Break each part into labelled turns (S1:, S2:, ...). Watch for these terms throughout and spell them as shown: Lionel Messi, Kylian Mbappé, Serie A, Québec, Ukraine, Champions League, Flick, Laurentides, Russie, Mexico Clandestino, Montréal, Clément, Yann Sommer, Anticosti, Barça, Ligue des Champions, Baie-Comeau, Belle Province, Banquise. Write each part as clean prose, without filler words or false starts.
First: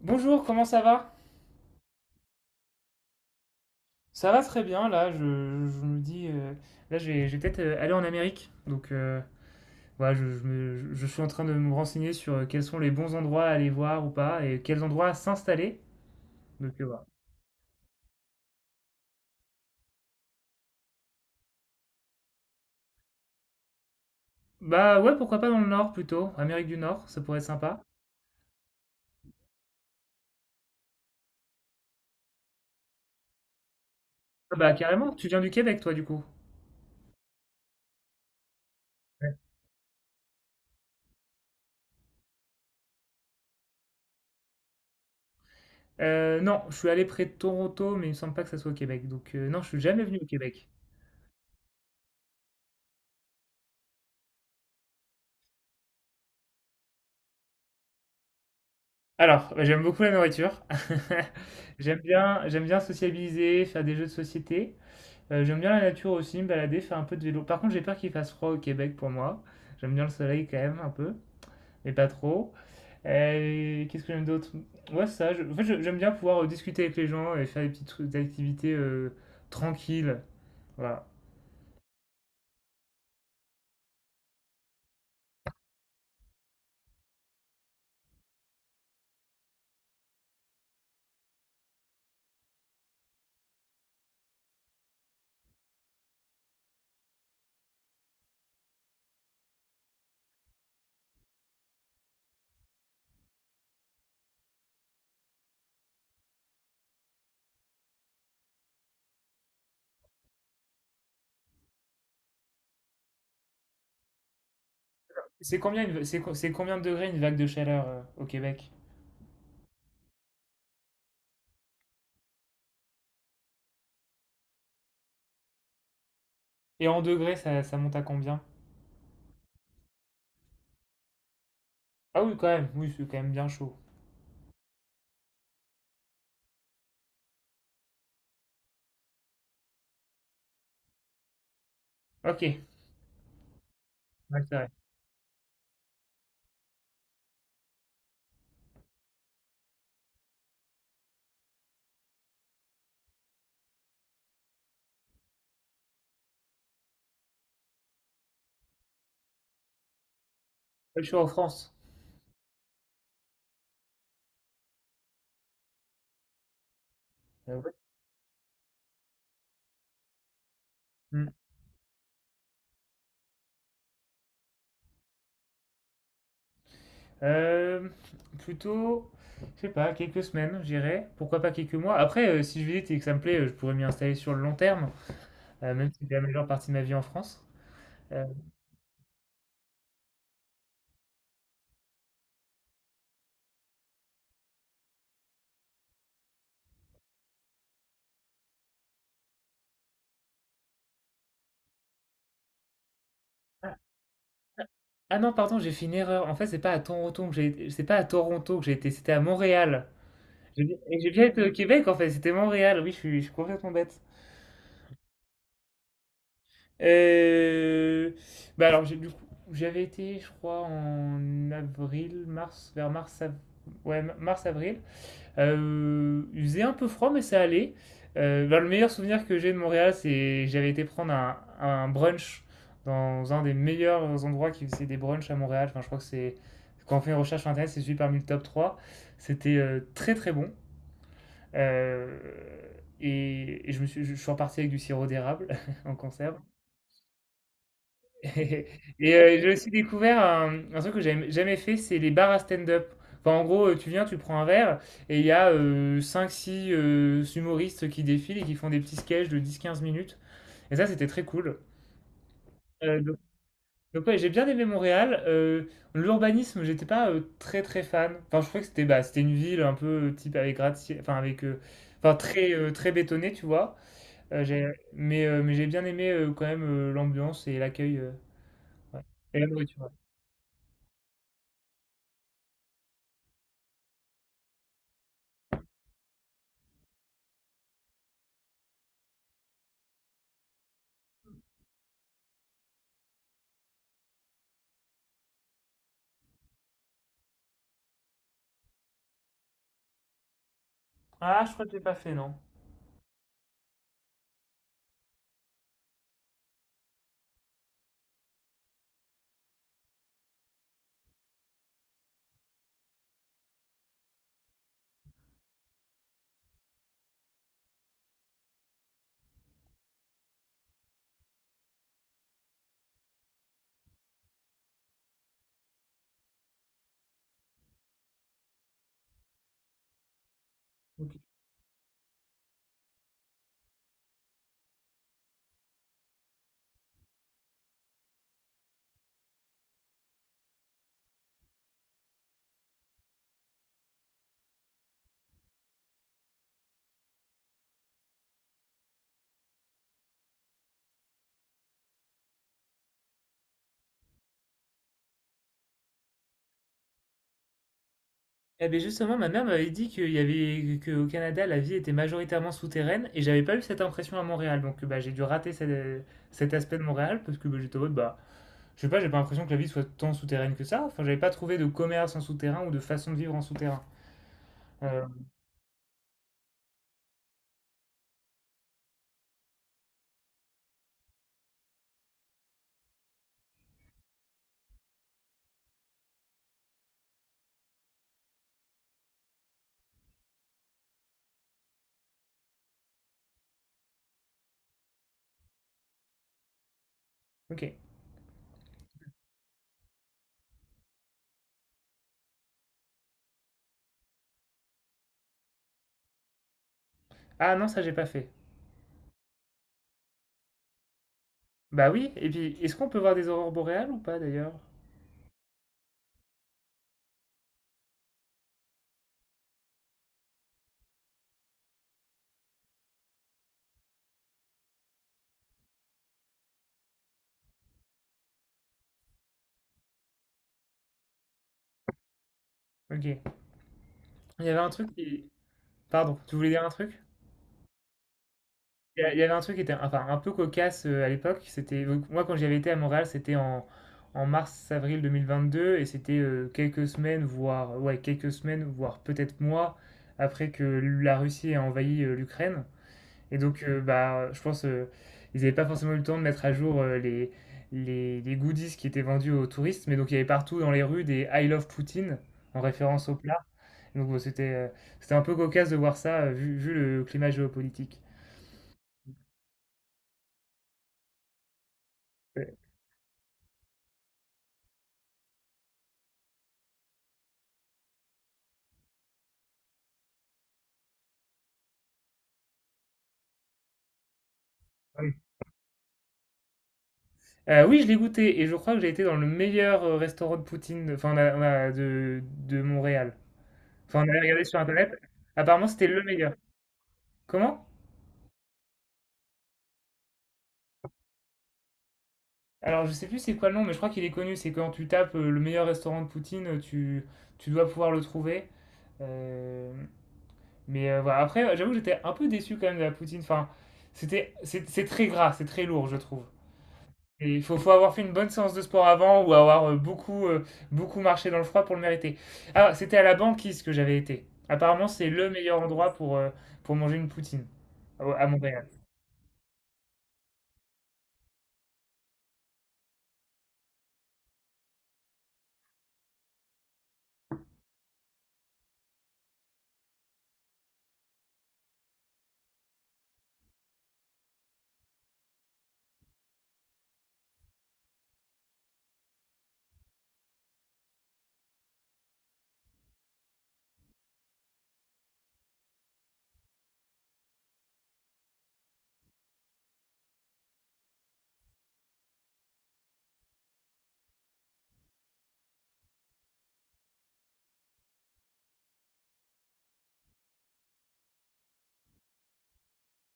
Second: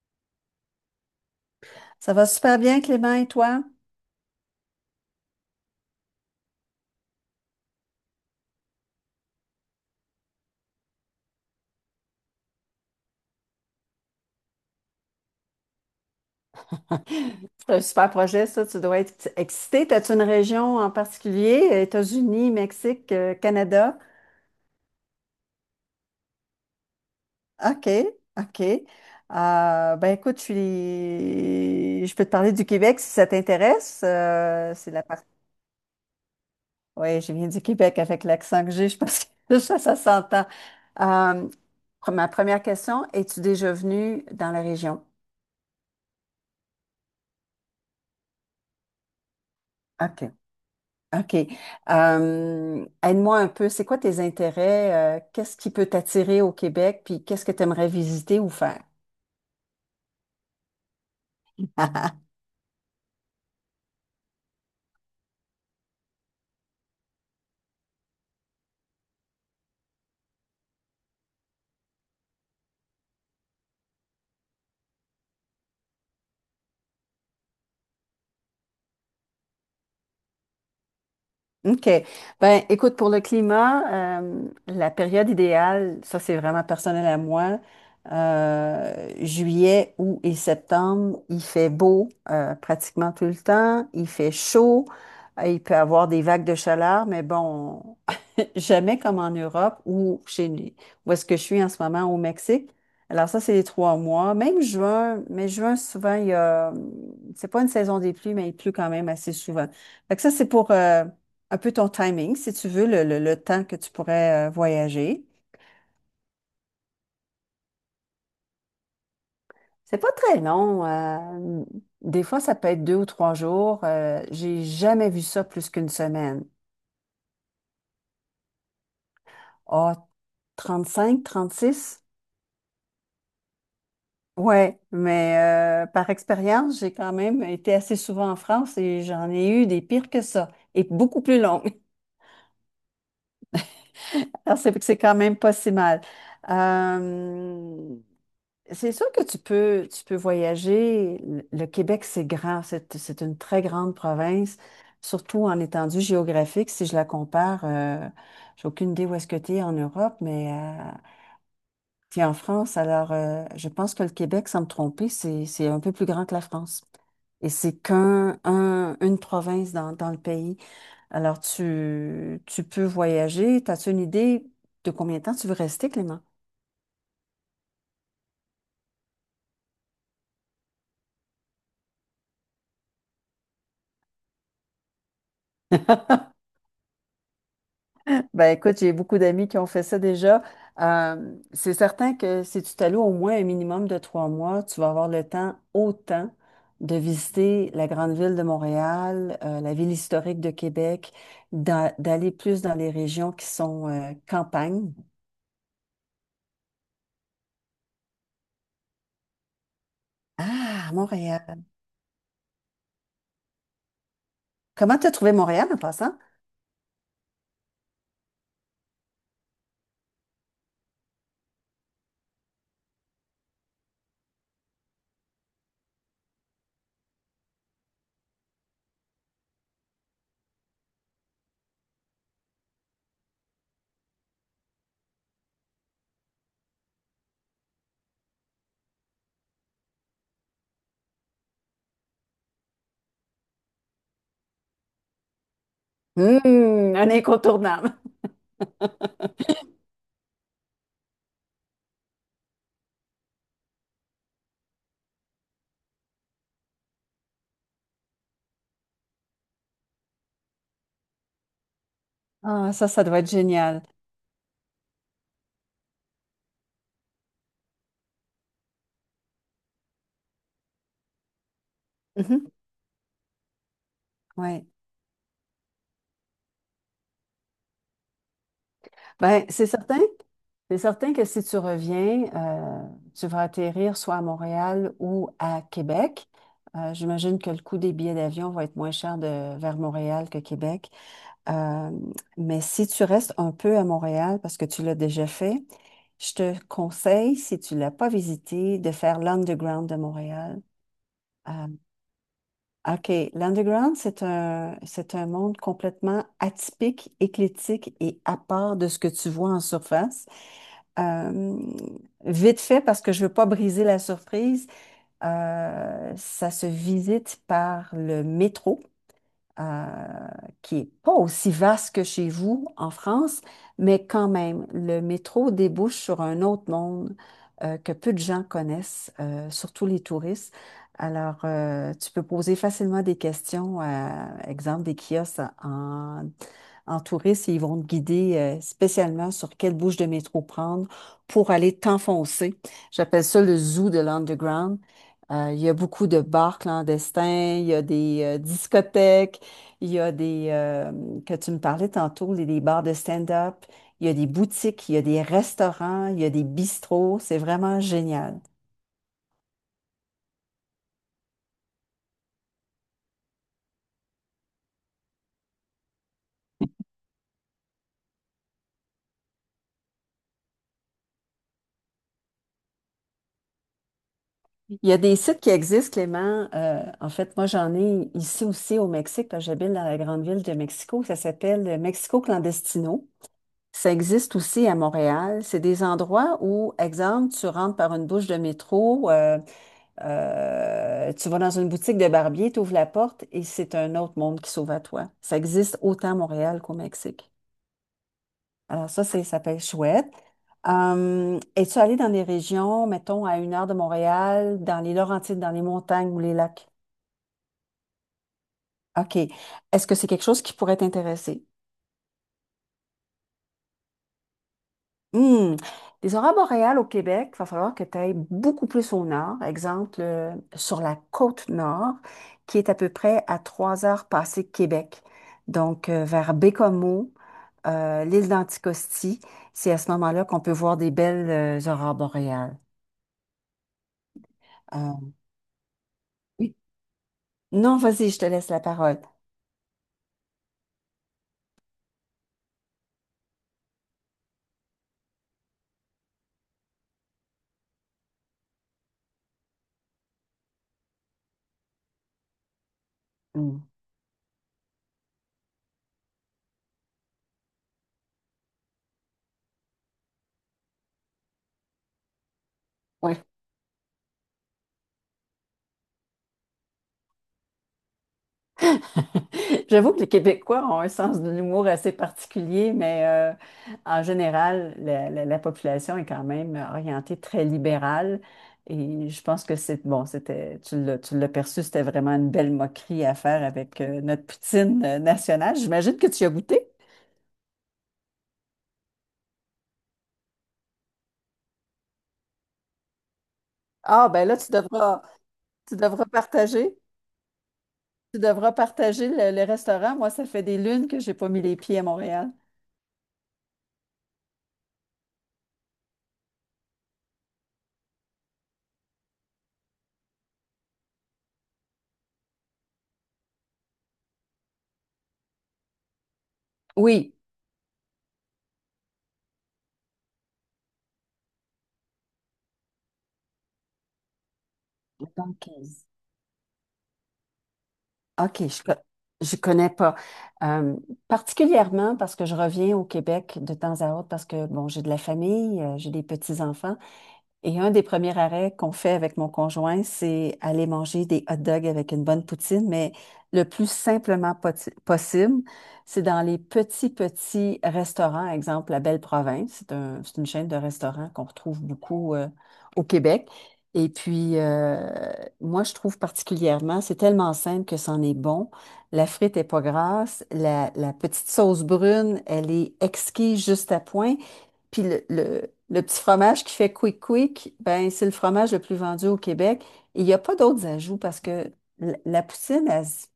S1: Bonjour, comment ça va?
S2: Ça va super bien, Clément, et toi?
S1: Ça va très bien, là, je me dis, là, je vais peut-être aller en Amérique. Donc, voilà, je suis en train de me renseigner sur quels sont les bons endroits à aller voir ou pas, et quels endroits s'installer. Donc, voilà.
S2: C'est un super projet, ça. Tu dois être excité. T'as-tu une région en particulier? États-Unis, Mexique, Canada?
S1: Bah ouais, pourquoi pas dans le Nord plutôt, Amérique du Nord, ça pourrait être sympa.
S2: OK, OK. Ben écoute, je peux te parler du Québec si ça t'intéresse.
S1: Ah bah
S2: C'est la
S1: carrément,
S2: partie.
S1: tu viens du Québec, toi, du coup.
S2: Oui, je viens du Québec avec l'accent que j'ai, je pense
S1: Ouais.
S2: que ça s'entend. Euh, Ma première question, es-tu déjà venu dans la région?
S1: Non, je suis allé près de Toronto, mais il me semble pas que ça soit au Québec. Donc, non, je suis jamais venu
S2: OK.
S1: au Québec.
S2: OK. Aide-moi un peu, c'est quoi tes intérêts? Qu'est-ce qui peut t'attirer au Québec? Puis qu'est-ce que tu aimerais visiter ou faire?
S1: Alors, bah, j'aime beaucoup la nourriture. J'aime bien, j'aime bien sociabiliser, faire des jeux de société. J'aime bien la nature aussi, me balader, faire un peu de vélo. Par contre, j'ai peur qu'il fasse froid au Québec pour moi. J'aime bien le soleil quand même, un peu, mais pas trop. Qu'est-ce que j'aime d'autre? Ouais, ça. En fait, j'aime bien pouvoir discuter avec les gens et faire des activités tranquilles. Voilà.
S2: OK. Ben, écoute, pour le climat, la période idéale, ça c'est vraiment personnel à moi, juillet, août et septembre, il fait beau pratiquement tout le temps, il fait chaud, il peut avoir des vagues de chaleur, mais bon, jamais comme en Europe ou chez où est-ce que je suis en ce moment au Mexique. Alors ça, c'est les 3 mois. Même juin, mais juin, souvent, il y a, c'est pas une saison des pluies, mais il pleut quand même assez souvent. Fait que ça, c'est pour un peu ton timing, si tu veux, le temps que tu pourrais voyager.
S1: C'est combien de degrés une vague de chaleur au Québec?
S2: C'est pas très long. Des fois, ça peut être 2 ou 3 jours. J'ai jamais vu ça plus qu'une semaine.
S1: Et en degrés, ça monte à combien?
S2: Ah, 36.
S1: Ah oui, quand même. Oui, c'est quand même bien chaud.
S2: Ouais, mais par expérience, j'ai quand même été assez souvent en France et j'en ai eu des pires que ça, et beaucoup plus longues.
S1: Ok. Ouais, c'est
S2: Alors,
S1: vrai.
S2: c'est quand même pas si mal. Euh, c'est sûr que tu peux voyager. Le Québec, c'est grand, c'est une très grande province, surtout en étendue géographique. Si je la compare, j'ai aucune idée où est-ce que tu es en Europe, mais
S1: Ouais, je suis en France.
S2: puis en France, alors, je pense que le Québec, sans me tromper, c'est un peu plus grand que la France. Et
S1: Ouais.
S2: c'est qu'un, un- une province dans le pays.
S1: Mm.
S2: Alors, tu peux voyager. T'as-tu une idée de combien de temps tu veux rester, Clément?
S1: Euh, plutôt, je sais pas, quelques semaines, je dirais. Pourquoi pas quelques mois. Après, si je visite et que ça me plaît, je pourrais m'y installer sur le long terme, même si c'est la majeure partie de ma vie en France. Euh,
S2: Ben écoute, j'ai beaucoup d'amis qui ont fait ça déjà. C'est certain que si tu t'alloues au moins un minimum de 3 mois, tu vas avoir le temps, autant, de visiter la grande ville de Montréal, la ville historique de Québec, d'aller plus dans les régions qui
S1: ah,
S2: sont campagne.
S1: ah non, pardon, j'ai fait une erreur. En fait, c'est pas à Toronto que j'ai été, c'était à Montréal. J'ai bi-
S2: Ah,
S1: et j'ai bien été au
S2: Montréal.
S1: Québec, en fait, c'était Montréal. Oui, je suis complètement bête.
S2: Comment t'as trouvé Montréal en passant?
S1: Euh, bah alors, du coup, j'avais été, je crois, en avril, mars, vers mars, ouais, mars, avril. Il faisait un peu froid, mais ça allait. Bah, le meilleur souvenir que j'ai de Montréal, c'est j'avais été prendre un brunch dans un des meilleurs endroits qui faisait des brunchs à Montréal. Enfin, je crois que c'est quand on fait une recherche sur Internet, c'est celui parmi le top trois. C'était très très bon. Euh, et je suis reparti avec du sirop d'érable en conserve.
S2: Un incontournable.
S1: Et j'ai aussi découvert un truc que j'avais jamais fait, c'est les bars à stand-up. Enfin, en gros, tu viens, tu prends un verre, et il y a cinq-six humoristes qui défilent et qui font des petits sketchs de 10-15 minutes. Et ça, c'était très cool.
S2: Ah, ça, ça
S1: Donc,
S2: doit être génial.
S1: ouais, j'ai bien aimé Montréal. L'urbanisme, j'étais pas très très fan. Enfin, je trouvais que c'était bah, c'était une ville un peu type avec gratte-ciel, enfin avec, enfin très très bétonnée, tu vois.
S2: Oui.
S1: Mais j'ai bien aimé quand même l'ambiance et l'accueil. Ouais. Et
S2: Ben,
S1: la
S2: c'est
S1: nourriture.
S2: certain. C'est certain que si tu reviens, tu vas atterrir soit à Montréal ou à Québec. J'imagine que le coût des billets d'avion va être moins cher de, vers Montréal que Québec. Euh, mais si tu restes un peu à Montréal, parce que tu l'as déjà fait, je te conseille, si tu ne l'as pas visité, de faire l'Underground de Montréal.
S1: Ah, je crois
S2: Euh,
S1: que je l'ai pas fait, non.
S2: OK. L'underground, c'est un monde complètement atypique, éclectique et à part de ce que tu vois en surface. Euh, Vite fait, parce que je veux pas briser la surprise, ça se visite par le métro euh, qui est pas aussi vaste que chez vous en France, mais quand même, le métro débouche sur un autre monde que peu de gens connaissent, surtout les touristes.
S1: Ok.
S2: Alors, tu peux poser facilement des questions à, exemple, des kiosques en touristes et ils vont te guider spécialement sur quelle bouche de métro prendre pour aller t'enfoncer. J'appelle ça le zoo de l'underground. Il y a beaucoup de bars clandestins, il y a des discothèques, il y a des, que tu me parlais tantôt, des bars de stand-up, il y a des boutiques, il y a des restaurants, il y a des bistrots, c'est vraiment génial.
S1: Eh bien justement, ma mère m'avait dit qu'il y avait qu'au Canada, la vie était majoritairement souterraine et j'avais pas eu cette impression à Montréal. Donc bah, j'ai dû rater cet aspect de Montréal parce que bah, j'étais en mode, bah, je sais pas, j'ai pas l'impression que la vie soit tant souterraine que ça. Enfin, j'avais pas trouvé de commerce en souterrain ou de façon de vivre en souterrain.
S2: Il y a
S1: Euh,
S2: des sites qui existent, Clément. En fait, moi, j'en ai ici aussi au Mexique, parce que j'habite dans la grande ville de Mexico. Ça s'appelle Mexico Clandestino. Ça existe aussi à Montréal. C'est des endroits où, exemple, tu rentres par une bouche de métro. Tu vas dans une boutique de barbier, tu ouvres la porte et c'est un autre monde qui s'ouvre à toi. Ça existe autant à Montréal qu'au Mexique.
S1: ok.
S2: Alors ça, ça peut être chouette. Es-tu allé dans des régions, mettons, à 1 heure de Montréal, dans les Laurentides, dans les montagnes ou les lacs?
S1: Ah non, ça j'ai pas fait.
S2: OK. Est-ce que c'est quelque chose qui pourrait t'intéresser?
S1: Bah oui, et puis est-ce qu'on peut voir des aurores boréales ou pas d'ailleurs?
S2: Hmm. Les aurores boréales au Québec, il va falloir que tu ailles beaucoup plus au nord. Exemple, sur la côte nord, qui est à peu près à 3 heures passées de Québec. Donc, vers Baie-Comeau, l'île d'Anticosti, c'est à ce moment-là qu'on peut voir des belles aurores boréales.
S1: Ok. Il y avait un truc
S2: Euh,
S1: qui. Pardon, tu voulais dire un truc?
S2: Non, vas-y, je te laisse la parole.
S1: Il y avait un truc qui était enfin un peu cocasse, à l'époque, c'était donc moi quand j'avais été à Montréal, c'était en mars-avril 2022 et c'était, quelques semaines, voire ouais, quelques semaines, voire peut-être mois après que la Russie ait envahi, l'Ukraine et
S2: Mm.
S1: donc bah, je pense, ils n'avaient pas forcément eu le temps de mettre à jour, les goodies qui étaient vendus aux touristes, mais donc il y avait partout dans les rues des «I love Poutine» en référence au
S2: Ouais,
S1: plat, donc bon, c'était un peu cocasse de voir ça, vu le climat géopolitique.
S2: j'avoue que les Québécois ont un sens de l'humour assez particulier, mais en général, la population est quand même orientée très libérale. Et je pense que c'est bon, c'était, tu l'as perçu, c'était vraiment une belle moquerie à faire avec notre poutine
S1: Ouais.
S2: nationale. J'imagine que tu y as goûté.
S1: Oui, je l'ai goûté et je crois que j'ai été dans le meilleur restaurant de poutine, enfin, on a de Montréal. Enfin, on
S2: Ah,
S1: avait
S2: ben là,
S1: regardé sur Internet. Apparemment,
S2: tu
S1: c'était le
S2: devras
S1: meilleur.
S2: partager.
S1: Comment?
S2: Tu devras partager le restaurant. Moi, ça fait des lunes que j'ai pas mis les pieds à Montréal.
S1: Alors, je sais plus c'est quoi le nom, mais je crois qu'il est connu. C'est quand tu tapes le meilleur restaurant de poutine, tu dois pouvoir le trouver. Euh, mais voilà. Après, j'avoue que j'étais un peu déçu quand même de la poutine. Enfin, c'est très gras, c'est très lourd, je trouve.
S2: Oui.
S1: Et il faut avoir fait une bonne séance de sport avant ou avoir beaucoup marché dans le froid pour le mériter. Ah, c'était à la banquise que j'avais été. Apparemment, c'est le
S2: Donc,
S1: meilleur endroit pour manger une poutine à
S2: OK,
S1: Montréal.
S2: je connais pas. Euh, Particulièrement parce que je reviens au Québec de temps à autre parce que, bon, j'ai de la famille, j'ai des petits-enfants. Et un des premiers arrêts qu'on fait avec mon conjoint, c'est aller manger des hot dogs avec une bonne poutine, mais le plus simplement possible, c'est dans les petits, petits restaurants, exemple la Belle Province, c'est c'est une chaîne de restaurants qu'on retrouve beaucoup au Québec. Et puis, moi, je trouve particulièrement, c'est tellement simple que c'en est bon. La frite est pas grasse, la petite sauce brune, elle est exquise juste à point. Puis le petit fromage qui fait quick quick, ben c'est le fromage le plus vendu au Québec. Et il n'y a pas d'autres ajouts parce que la poutine,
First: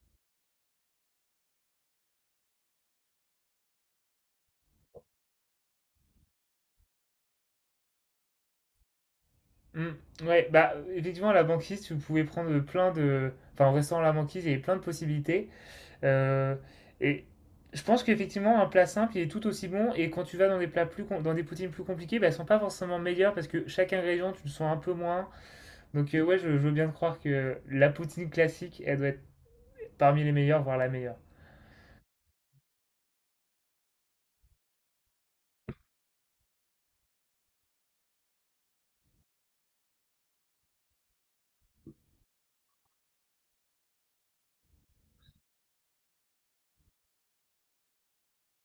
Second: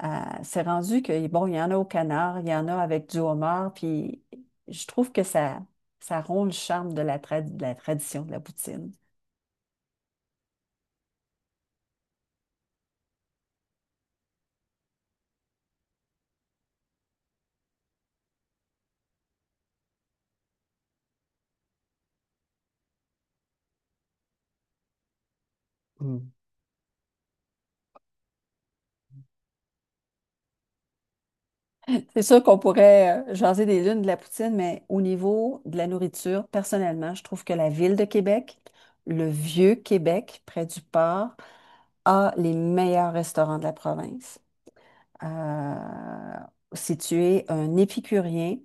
S2: elle s'est rendue que, bon, il y en a au canard, il y en a avec du homard, puis je trouve que ça rompt le charme de de la tradition de la poutine.
S1: Mm. Ouais, bah effectivement, à la banquise, tu pouvais prendre plein de. Enfin, en restant à la banquise, il y avait plein de possibilités. Euh, et je pense qu'effectivement, un plat simple, il est tout aussi bon. Et quand tu vas dans des poutines plus compliquées, bah, elles sont pas forcément meilleures parce que chaque ingrédient, tu le sens un peu moins. Donc
S2: Mm.
S1: ouais, je veux bien te croire que la poutine classique, elle doit être parmi les meilleures, voire la meilleure.
S2: C'est sûr qu'on pourrait jaser des lunes de la poutine, mais au niveau de la nourriture, personnellement, je trouve que la ville de Québec, le vieux Québec, près du port, a les meilleurs restaurants de la province. Euh, Si tu es un épicurien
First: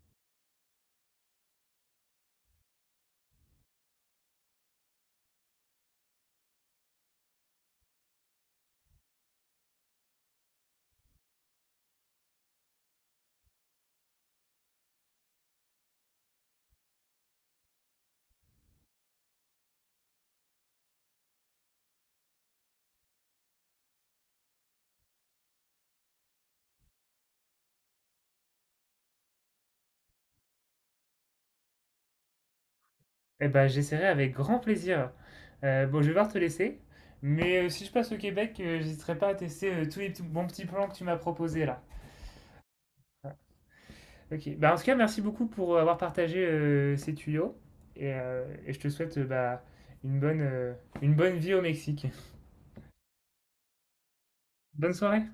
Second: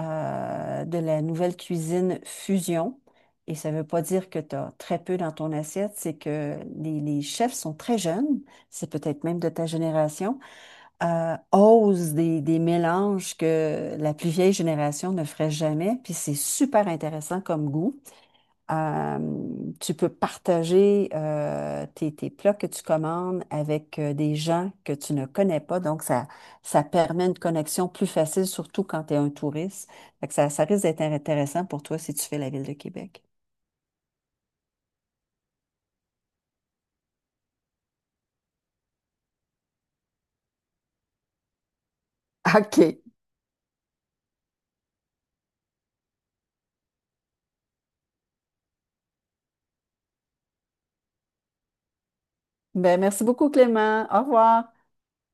S2: de la nouvelle cuisine fusion, et ça ne veut pas dire que tu as très peu dans ton assiette, c'est que les chefs sont très jeunes, c'est peut-être même de ta génération, osent des mélanges que la plus vieille génération ne ferait jamais, puis c'est super intéressant comme goût. Euh, Tu peux partager tes plats que tu commandes avec des gens que tu ne connais pas. Donc, ça permet une connexion plus facile, surtout quand tu es un touriste. Fait que ça risque d'être intéressant pour toi si tu fais la ville de Québec.
S1: Eh ben, j'essaierai avec grand plaisir. Bon, je vais devoir te laisser. Mais si je passe au Québec, j'hésiterai pas à tester bons petits plans que tu m'as proposés là.
S2: OK.
S1: Ok. Bah, en tout cas, merci beaucoup pour avoir partagé ces tuyaux. Et je te souhaite bah, une bonne, euh, une bonne vie au Mexique.
S2: Ben, merci beaucoup, Clément. Au revoir.
S1: Bonne soirée.